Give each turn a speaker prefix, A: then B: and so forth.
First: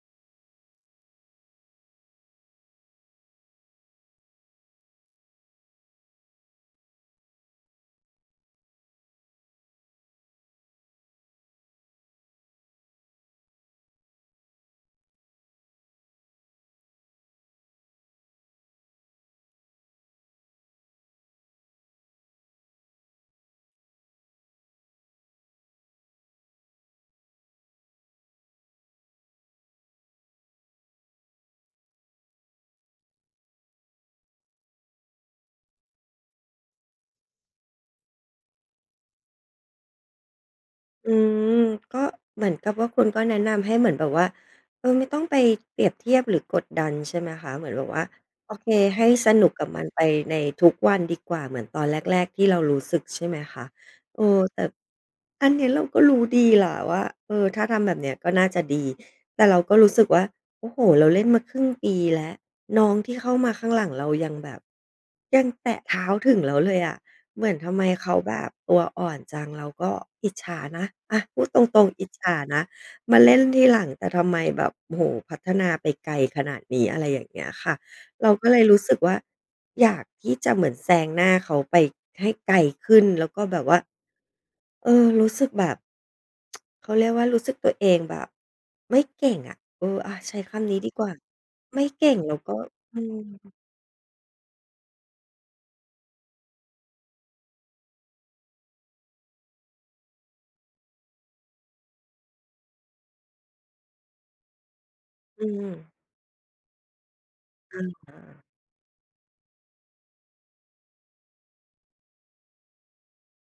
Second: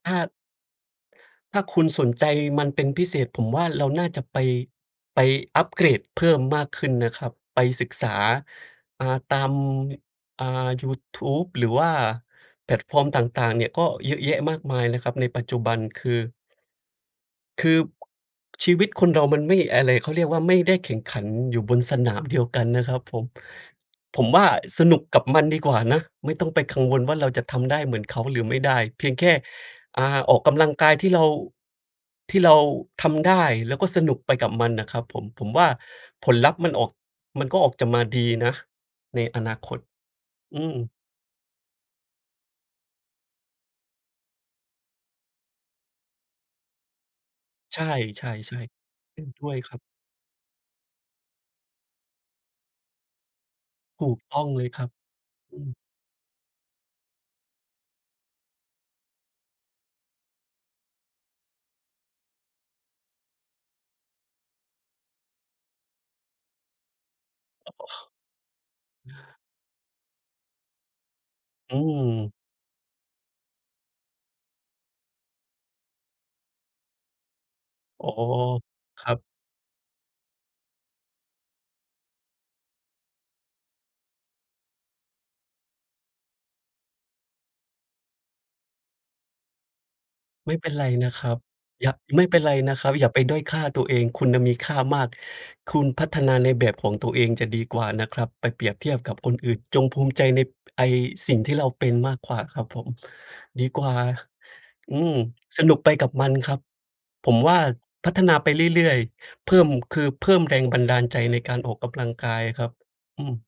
A: ถ้า ถ้าคุณสนใจมันเป็นพิเศษ ผมว่า เราน่าจะไป ไปอัปเกรดเพิ่มมากขึ้นนะครับ ไปศึกษา อ่า ตาม อ่า ยูทูบ หรือว่า แพลตฟอร์ม ต่าง ๆ เนี่ยก็เยอะแยะมากมายนะครับ ในปัจจุบันคือ คือ ชีวิตคนเรามันไม่ อะไร เขาเรียกว่า ไม่ได้แข่งขันอยู่บนสนามเดียวกันนะครับผม ผมว่า สนุกกับมันดีกว่านะ ไม่ต้องไปกังวลว่า เราจะทำได้เหมือนเขาหรือไม่ได้ เพียงแค่ อ่า ออกกำลังกายที่เรา ที่เราทำได้ แล้วก็สนุกไปกับมันน่ะครับผม ผมว่า ผลลัพธ์มันออก มันก็ออกจะมาดีนะ ในอนาคต อืม
B: อืม ก็เหมือนกับว่า คุณก็แนะนำให้เหมือนแบบว่า เออ ไม่ต้องไปเปรียบเทียบหรือกดดันใช่ไหมคะ เหมือน
A: ใช
B: แบบว่า โอ
A: ่
B: เค
A: ๆ
B: ให้
A: ๆ อื
B: ส
A: ม ด
B: นุ
A: ้
B: ก
A: วย
B: กับ
A: ครั
B: ม
A: บ
B: ันไปในทุกวันดีกว่า เหมือนตอนแรก ๆ ที่เรารู้สึกใช่ไหมคะ
A: ถู
B: เ
A: ก
B: ออ
A: ต้อง
B: แต
A: เ
B: ่
A: ลยครับ
B: อัน
A: อื
B: เนี้ย
A: ม
B: เราก็รู้ดีแหละว่า เออ ถ้าทำแบบเนี้ยก็น่าจะดี แต่เราก็รู้สึกว่า โอ้โฮ เราเล่นมาครึ่งปีแล้ว น้องที่เข้ามาข้างหลังเรายังแบบ ยังแตะเท้าถึงแล้วเลยอะ เหมือนทำไมเขาแบบตัวอ่อนจัง เราก็อิจฉานะ อะ พูดต
A: อื
B: รง ๆ อิจฉ
A: ม
B: านะ มาเล่นทีหลัง แต่ทำไมแบบ โอ้โฮ พัฒนาไปไกลขนาดนี้ อะไรอย่างเงี้ยค่ะ
A: อ๋อ
B: เราก็เลยรู้สึก
A: คร
B: ว
A: ั
B: ่า
A: บ
B: อยากที่จะเหมือนแซงหน้าเขาไปให้ไกลขึ้น แล้วก็แบบว่า เออ รู้สึกแบบ เขาเรียกว่า รู้สึกตัวเองแบบไม่เก่งอะ เออ อะ ใช้
A: ไ
B: ค
A: ม่เป
B: ำ
A: ็น
B: นี้
A: ไร
B: ดีกว
A: น
B: ่
A: ะ
B: า
A: ครับ
B: ไม
A: อ
B: ่
A: ย่า
B: เก่ง
A: ไม่
B: แล
A: เ
B: ้
A: ป็
B: ว
A: นไ
B: ก
A: ร
B: ็
A: นะครับ
B: อื
A: อย่าไปด้อย
B: ม
A: ค่าตัวเอง คุณน่ะมีค่ามาก คุณพัฒนาในแบบของตัวเองจะดีกว่านะครับไปเปรียบเทียบกับคนอื่น จงภูมิใจใน ไอ้ สิ่งที่เราเป็นมากกว่าครับผม ดีกว่า อืม
B: อื
A: สนุกไป
B: ม
A: กับมันครับ ผมว่า
B: อะ
A: พ
B: ฮ
A: ัฒนา
B: ะ
A: ไปเรื่อย ๆ เพิ่ม คือเพิ่มแรงบันดาลใจในการออกกำลังกายครับ อืม